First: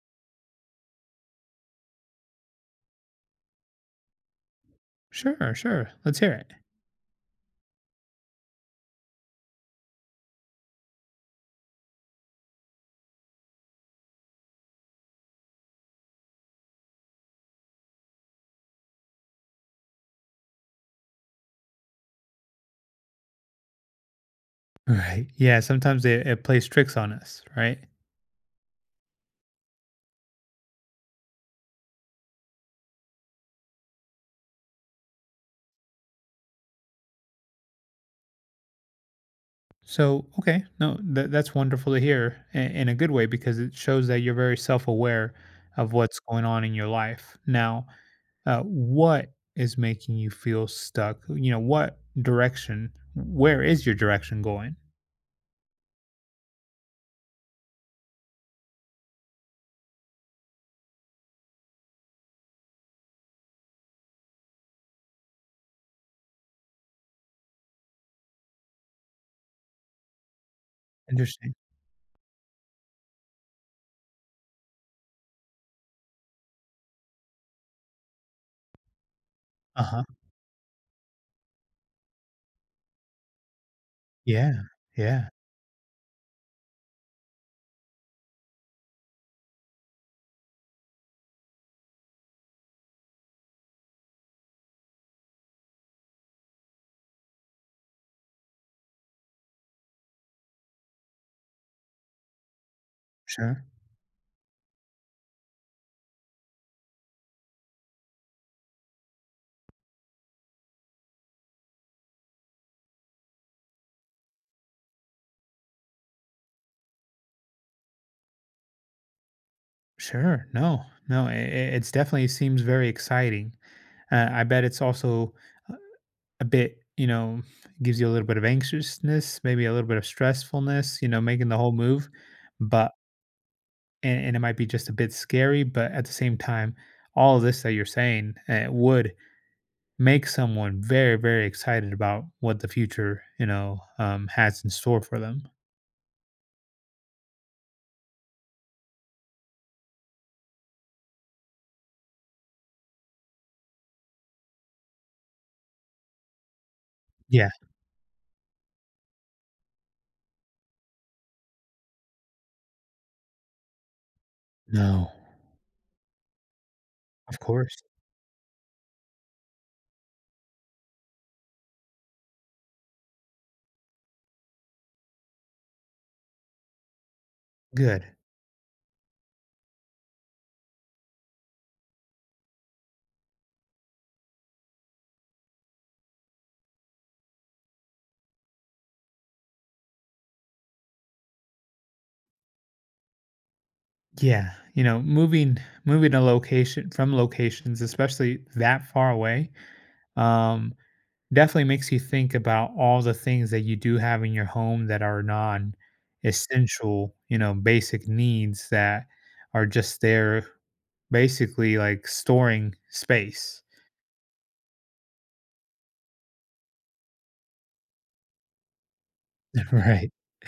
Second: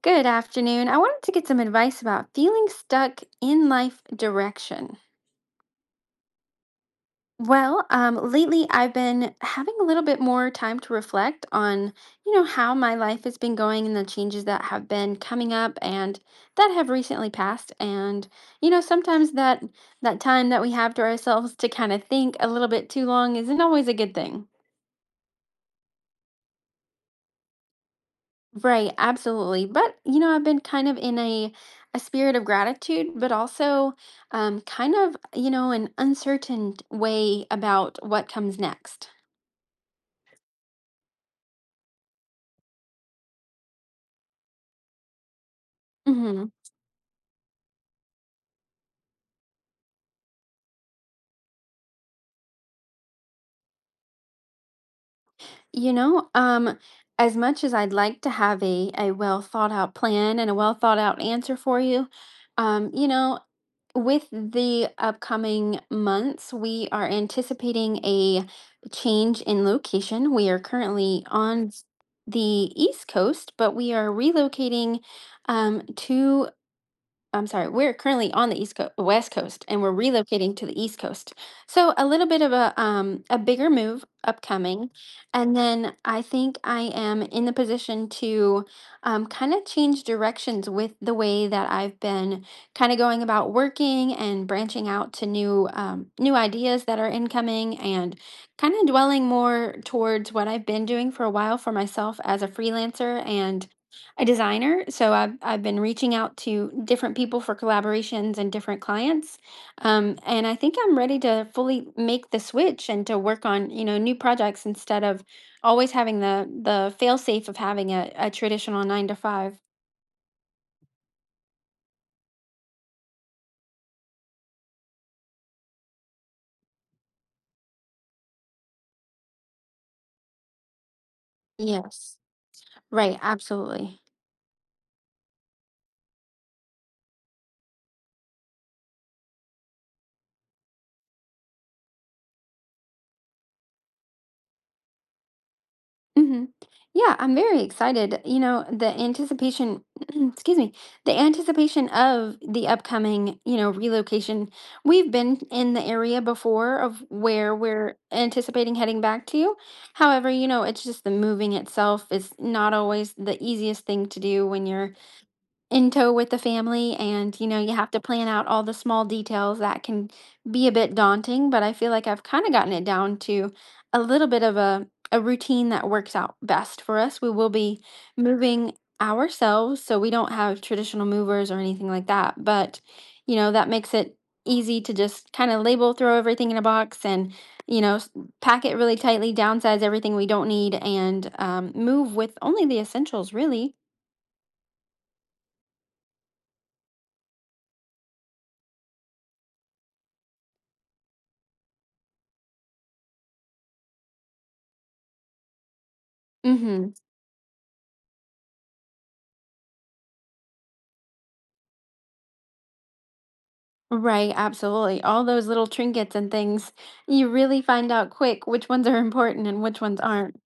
Good afternoon. I wanted to get some advice about feeling stuck in life direction. Sure, sure. Let's hear it. Well, lately I've been having a little bit more time to reflect on, how my life has been going and the changes that have been coming up and that have recently passed. And, sometimes that time that we have to ourselves to kind of think a little bit too long isn't always a good thing. Right. Yeah, sometimes it plays tricks on us, right? Right, absolutely. But I've been kind of in a spirit of gratitude, but also kind of, an uncertain way about what comes next. So, okay, no, th- That's wonderful to hear in a good way because it shows that you're very self aware of what's going Hmm. on in your life. Now, what is making you feel stuck? You know, what direction, where is your direction going? You know, as much as I'd like to have a well thought out plan and a well thought out answer for you, um, you know, with the upcoming months, we are anticipating a change in location. We are currently Interesting. on the East Coast, but we are relocating, to— I'm sorry, we're currently on the East Coast, West Coast, and we're Uh-huh. relocating to the East Coast. So a little bit of a bigger move Yeah. upcoming, Yeah. and then I think I am in the position to kind of change directions with the way that I've been kind of going about working and branching out to new ideas that are incoming, and kind of dwelling more towards what I've been doing for a while for myself as a freelancer Sure. and a designer. So I've been reaching out to different people for collaborations and different clients. And I think I'm ready to fully make the switch and to work on, new projects instead of always having the fail safe of having a traditional nine to five. Sure. No, no, it, it's definitely seems very exciting. I bet it's also a bit, you know, gives you a little bit of anxiousness, maybe a little bit of stressfulness, you know, making the whole move. Yes. But Right, absolutely. and it might be just a bit scary, but at the same time, all of this that you're saying would make someone very, very excited about what the future, has in store for them. Hmm. Yeah, I'm very excited. The anticipation, excuse me, the anticipation of the upcoming, relocation. We've been in the area before of Yeah, where we're anticipating heading back to. However, it's just the moving itself is not always the easiest thing to do when you're No. in tow with the family, Of and you course. have to plan out all the small details that can be a bit daunting. But I feel like I've kind of gotten it down to a little bit of a routine that works out best for us. We will be Good. moving ourselves, so we don't have traditional movers or anything like that, but that makes it easy to just kind of label, throw everything in a box, and you know s- pack it really tightly, downsize everything we don't need, and move with only the essentials, really. Yeah, you know, moving a location from locations, especially that far away. Um, Definitely makes you think about all the things that you do have in your home that are non Mm-hmm. essential, you know, basic needs that are just there basically like storing space. Right, absolutely. All those little trinkets and things, you really find out quick which ones are important and which ones Right. aren't.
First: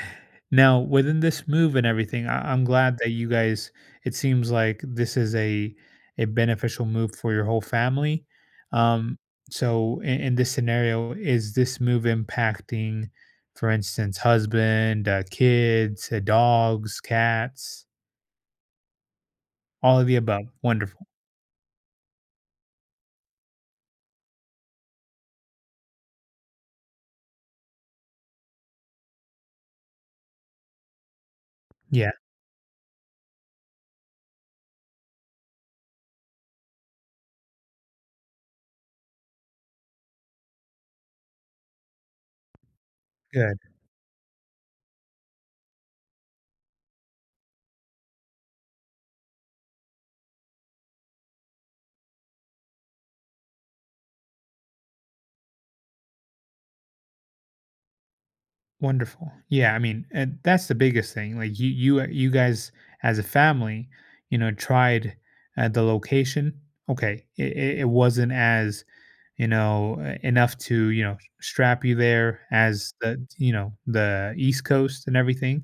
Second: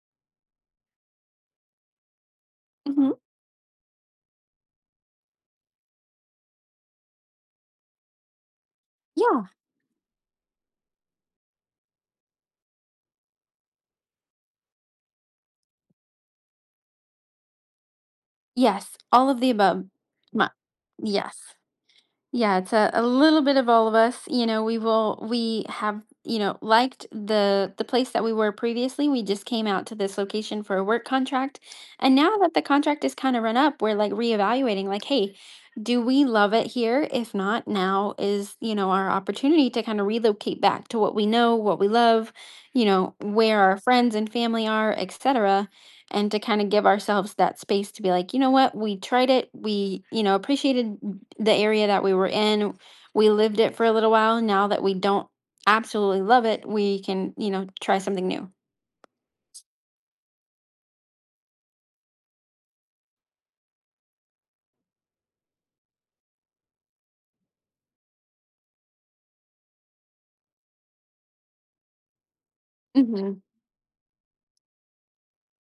Now, within this move and everything, I'm glad that Hmm. you guys. It seems like this is a beneficial move for your whole family. Um, Yeah. so, in this scenario, is this move impacting, for instance, husband, kids, dogs, cats, Yes. All of the above. all of the above? My, Wonderful. yes. Yeah, it's a little bit of all of us. You know, we will, we have, liked the place that we were previously. We just came out to this location for a work contract. Yeah. And now that the contract is kind of run up, we're like reevaluating, like, hey, do we love it here? If not, now is, our opportunity to kind of relocate back to what we know, what we love, Good. where our friends and family are, etc., and to kind of give ourselves that space to be like, you know what, we tried it. We, appreciated the area that we were in. We lived it for a little while. Now that we don't absolutely love it, we can, try something new. Wonderful. Yeah, I mean, and that's the biggest thing. Like you guys as a family, you know, tried the location. Okay, it wasn't as enough to you know strap you there as the Hmm. you know the East Coast and everything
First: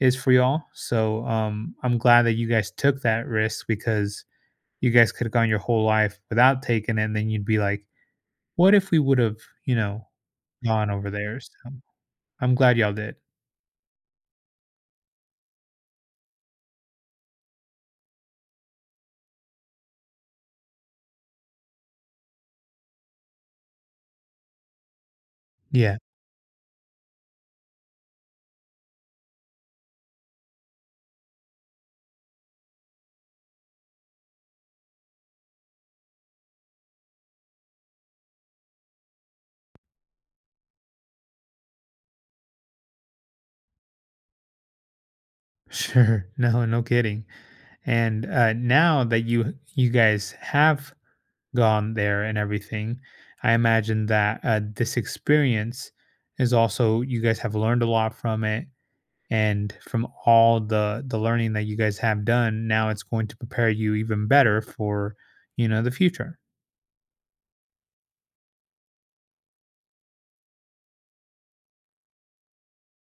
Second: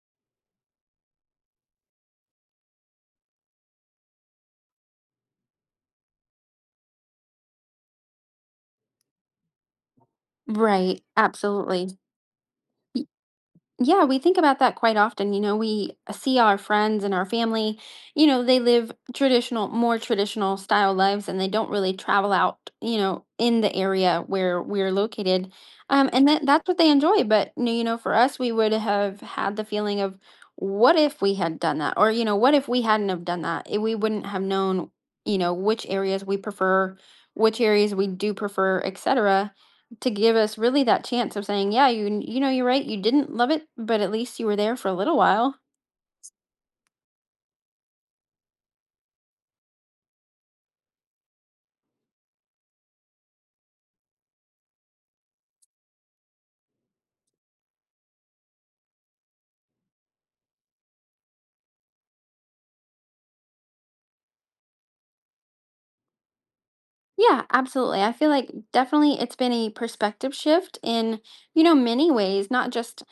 is for y'all. So I'm glad that you guys took that risk because you guys could have gone your whole life without taking it, and then you'd be like, what if we would have you know gone Right. over there? So Absolutely. I'm glad y'all did. Yeah, we think about that quite often. You know, we see our friends and our family, they live traditional, more traditional style lives, and they don't really travel out, in the area where we're located. Yeah. And that's what they enjoy. But you know, for us, we would have had the feeling of, what if we had done that? Or, what if we hadn't have done that? Eh, we wouldn't have known, which areas we prefer, which areas we do prefer, etc., to give us really that chance of saying, "Yeah, you you're right. You didn't love it, but at least you were there for a little while." Sure. No, no kidding. And now that you guys have gone there and everything, I imagine that this experience is also you guys have learned a lot from it, and from all the learning that you guys have done, now it's going to prepare you even better for you know the future. Yeah, absolutely. I feel like definitely it's been a perspective shift in, many ways, not just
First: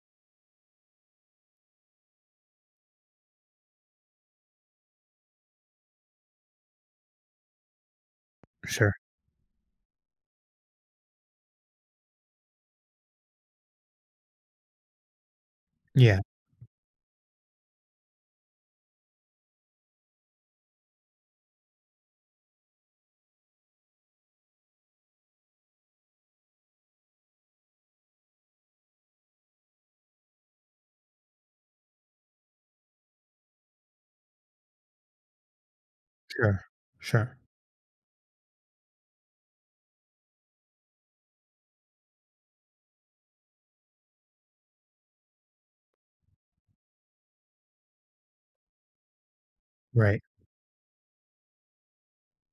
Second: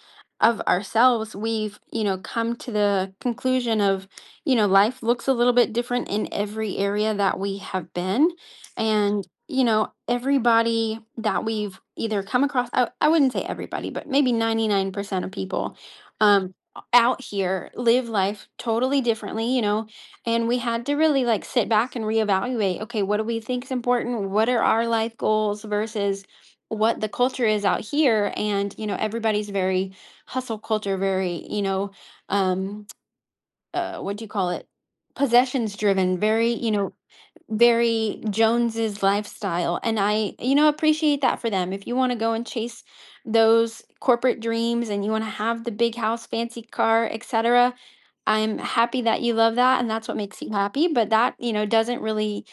of ourselves. We've, come to the conclusion of, life looks a little bit different in every area that we have been. Sure. And, everybody that we've either come across, I wouldn't say everybody, but maybe 99% of people Yeah. um, out here live life totally differently, and we had to really like sit back and reevaluate, okay, what do we think is important? What are our life goals versus what the culture is out here? And, everybody's very hustle culture, very, um, what do you call it? Possessions driven, very, Sure. Sure. very Jones's lifestyle. And I, appreciate that for them. If you want to go and chase those corporate dreams and you want to have the big house, fancy car, etc., I'm happy that you love that, and that's what Right. makes you happy, but that, doesn't really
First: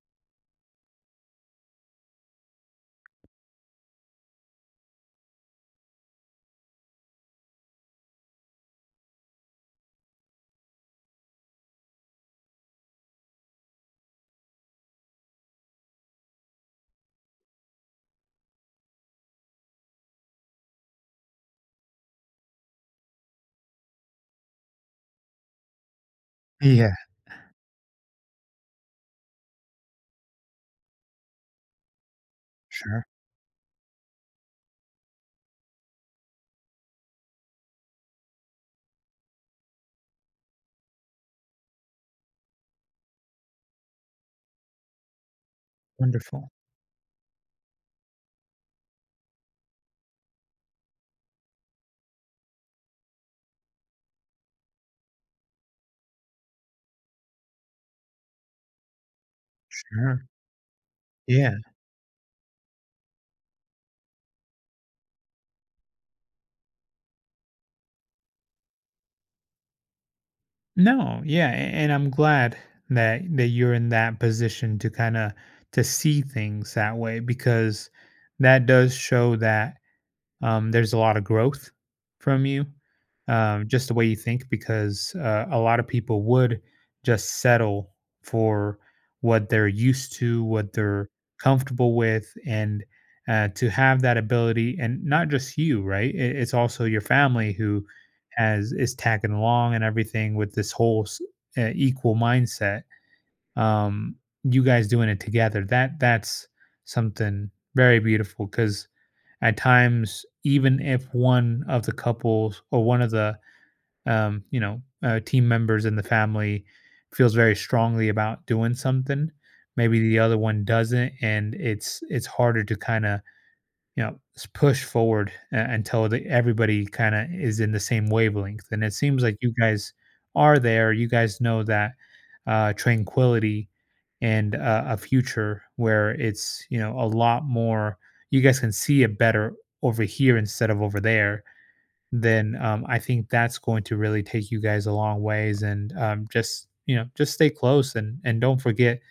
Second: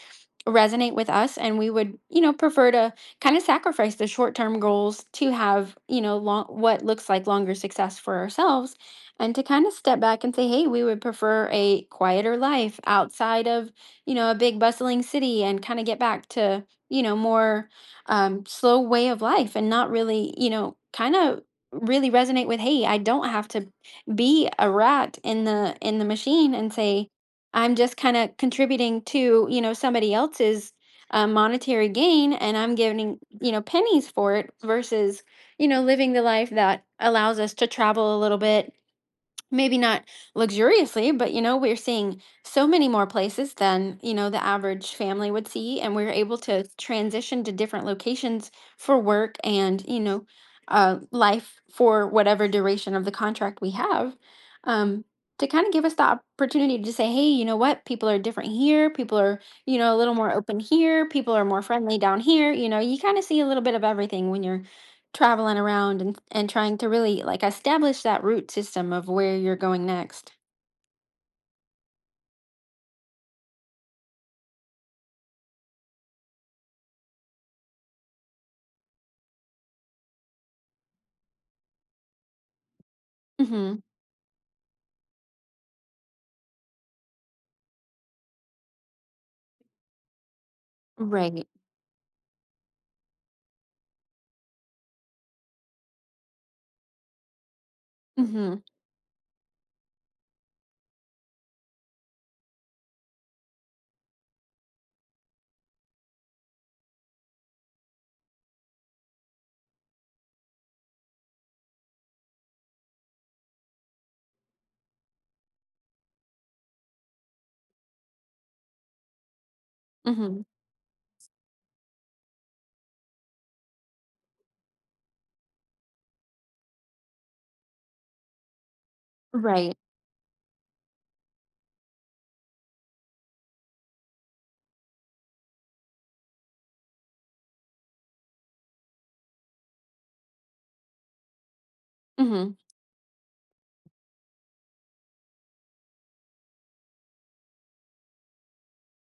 resonate with us, and we would prefer to kind of sacrifice the short-term goals to have, long, what looks like longer success for ourselves, and to kind of step back and say, hey, we would prefer a quieter life outside of, a big bustling city, and kind of get back to, more, slow way of life, and not really, kind of really resonate with, hey, I don't have to be a rat in the machine, and Yeah. say, I'm just kind of contributing to, somebody else's monetary gain, and I'm Sure. giving, pennies for it versus, living the life that allows us to travel a little bit, maybe not luxuriously, but we're seeing so many more places than, the average family would see. And we're able Wonderful. to transition to different locations for work and, life for whatever duration of the contract we have. Um, to kind of give us the opportunity to say, hey, you know what, people are different here. People are, a little Sure. more open here. People are Yeah. more friendly down here. You know, you kind of see a little bit of everything when you're traveling around, and trying to really like establish that root system of where you're going next. No, yeah, and I'm glad that you're in that position to kind of to see things that way because that does show that there's a lot of growth from you, Mhm. just the way you think, because a lot of people would just settle for what they're used to, what they're Right. comfortable with, and to have that ability, and not just you, right? It's also your family who Mhm. has is tagging along and everything with this whole equal mindset. Um, you guys doing it together. That's something very beautiful because at times, even if one of the couples or one of the team members in the family feels very strongly about doing something, maybe the other Mhm. one doesn't, and it's harder to kind of push forward until the, everybody kind of is in the same wavelength. And it seems like you Right. guys are there. You guys know that tranquility and a future where it's you know a lot more. You guys can see it better over here instead of over there. Then Mhm. I think that's going to really take you guys a long ways. And just you know, just stay close and don't forget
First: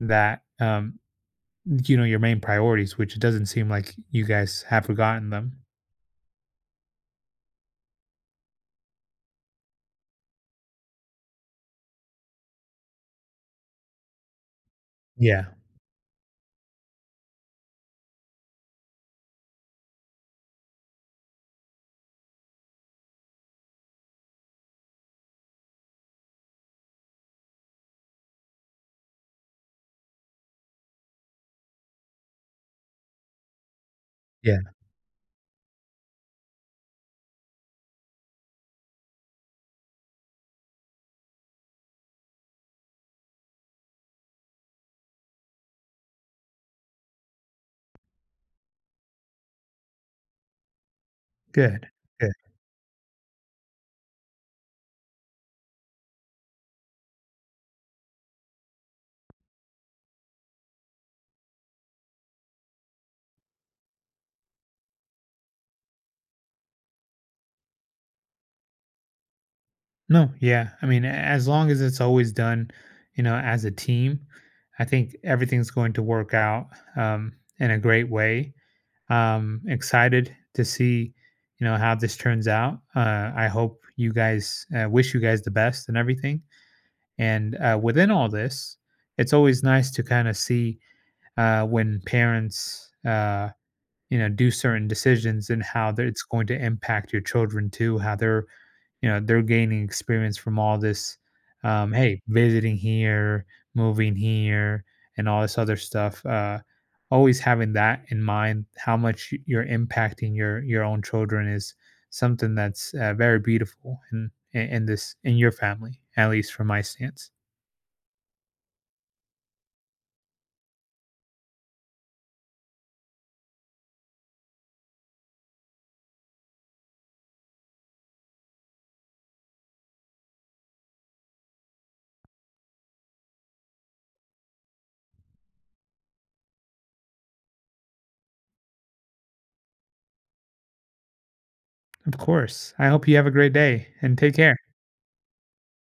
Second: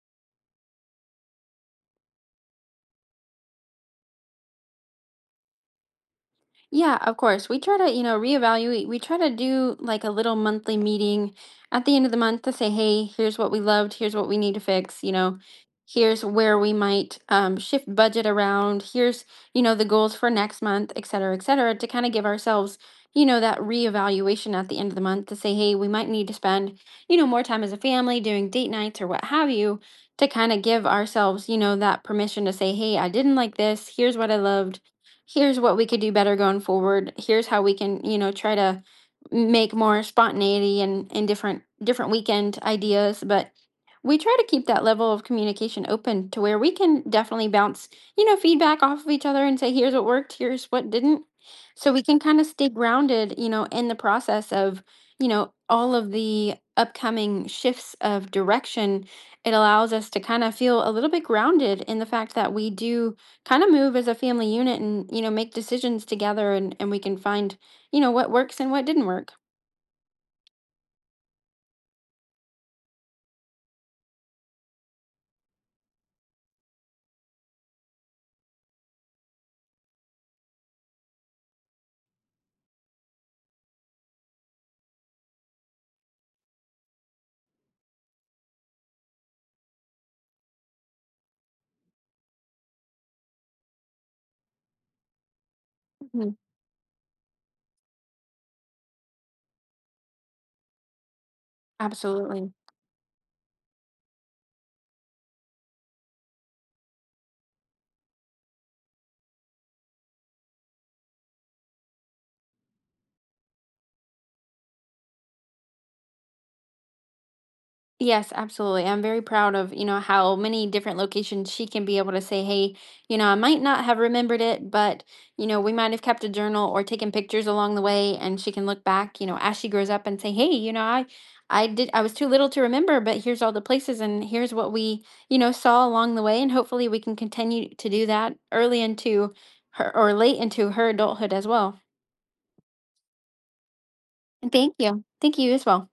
that. You know, your main priorities, which it doesn't seem like you guys have forgotten them. Yeah, of course. We try to, reevaluate. We try to do like a little monthly meeting at the end of the month to say, hey, here's what we loved, here's what we need to fix, Yeah. here's where we might shift budget around, here's, the goals for next month, et cetera, to kind of give ourselves, that reevaluation at the end of the month to say, hey, we might need to spend, more time as a family doing date nights or what have you, to kind of give ourselves, that permission to say, hey, I didn't like this, here's what I Yeah. loved, here's what we could do better going forward, here's how we can, try to make more spontaneity, and different weekend ideas. But we try to keep that level of communication open to where we can definitely bounce, feedback off of each other and say, here's what worked, here's what didn't, Good. so we can Good. kind of stay grounded, in the process of, all of the upcoming shifts of direction. It allows us to kind of feel a little bit grounded in the fact that we do kind of move as a family unit, and make decisions together, and we can find, what works and what didn't work. No, yeah. I mean, as long as it's always done, you know, as a team, I think everything's going to work out um, in a great way. Excited to see, you know, how this turns out. I hope you guys wish you guys the best and everything. And within all this, it's always nice to kind of see when parents you know, do certain decisions and how that it's Mhm. going to impact your children too, how they're, you know, they're gaining experience from all this, hey, Absolutely. visiting here, moving here, and all this other stuff. Always having that in mind, how much you're impacting your own children is something that's very beautiful in this in your family, at least from my stance. Yes, absolutely. I'm very proud of, how many different locations she can be able to say, hey, I might not have remembered it, but, we might have kept a journal or taken pictures along the way, and she can look back, as she grows up and say, hey, I did I was too little to remember, but here's all the places and here's what we, saw along the way, and hopefully we can continue to do that early into her or late into her adulthood as well. Of course. I hope you have a great day and take And care. thank you. Thank you as well.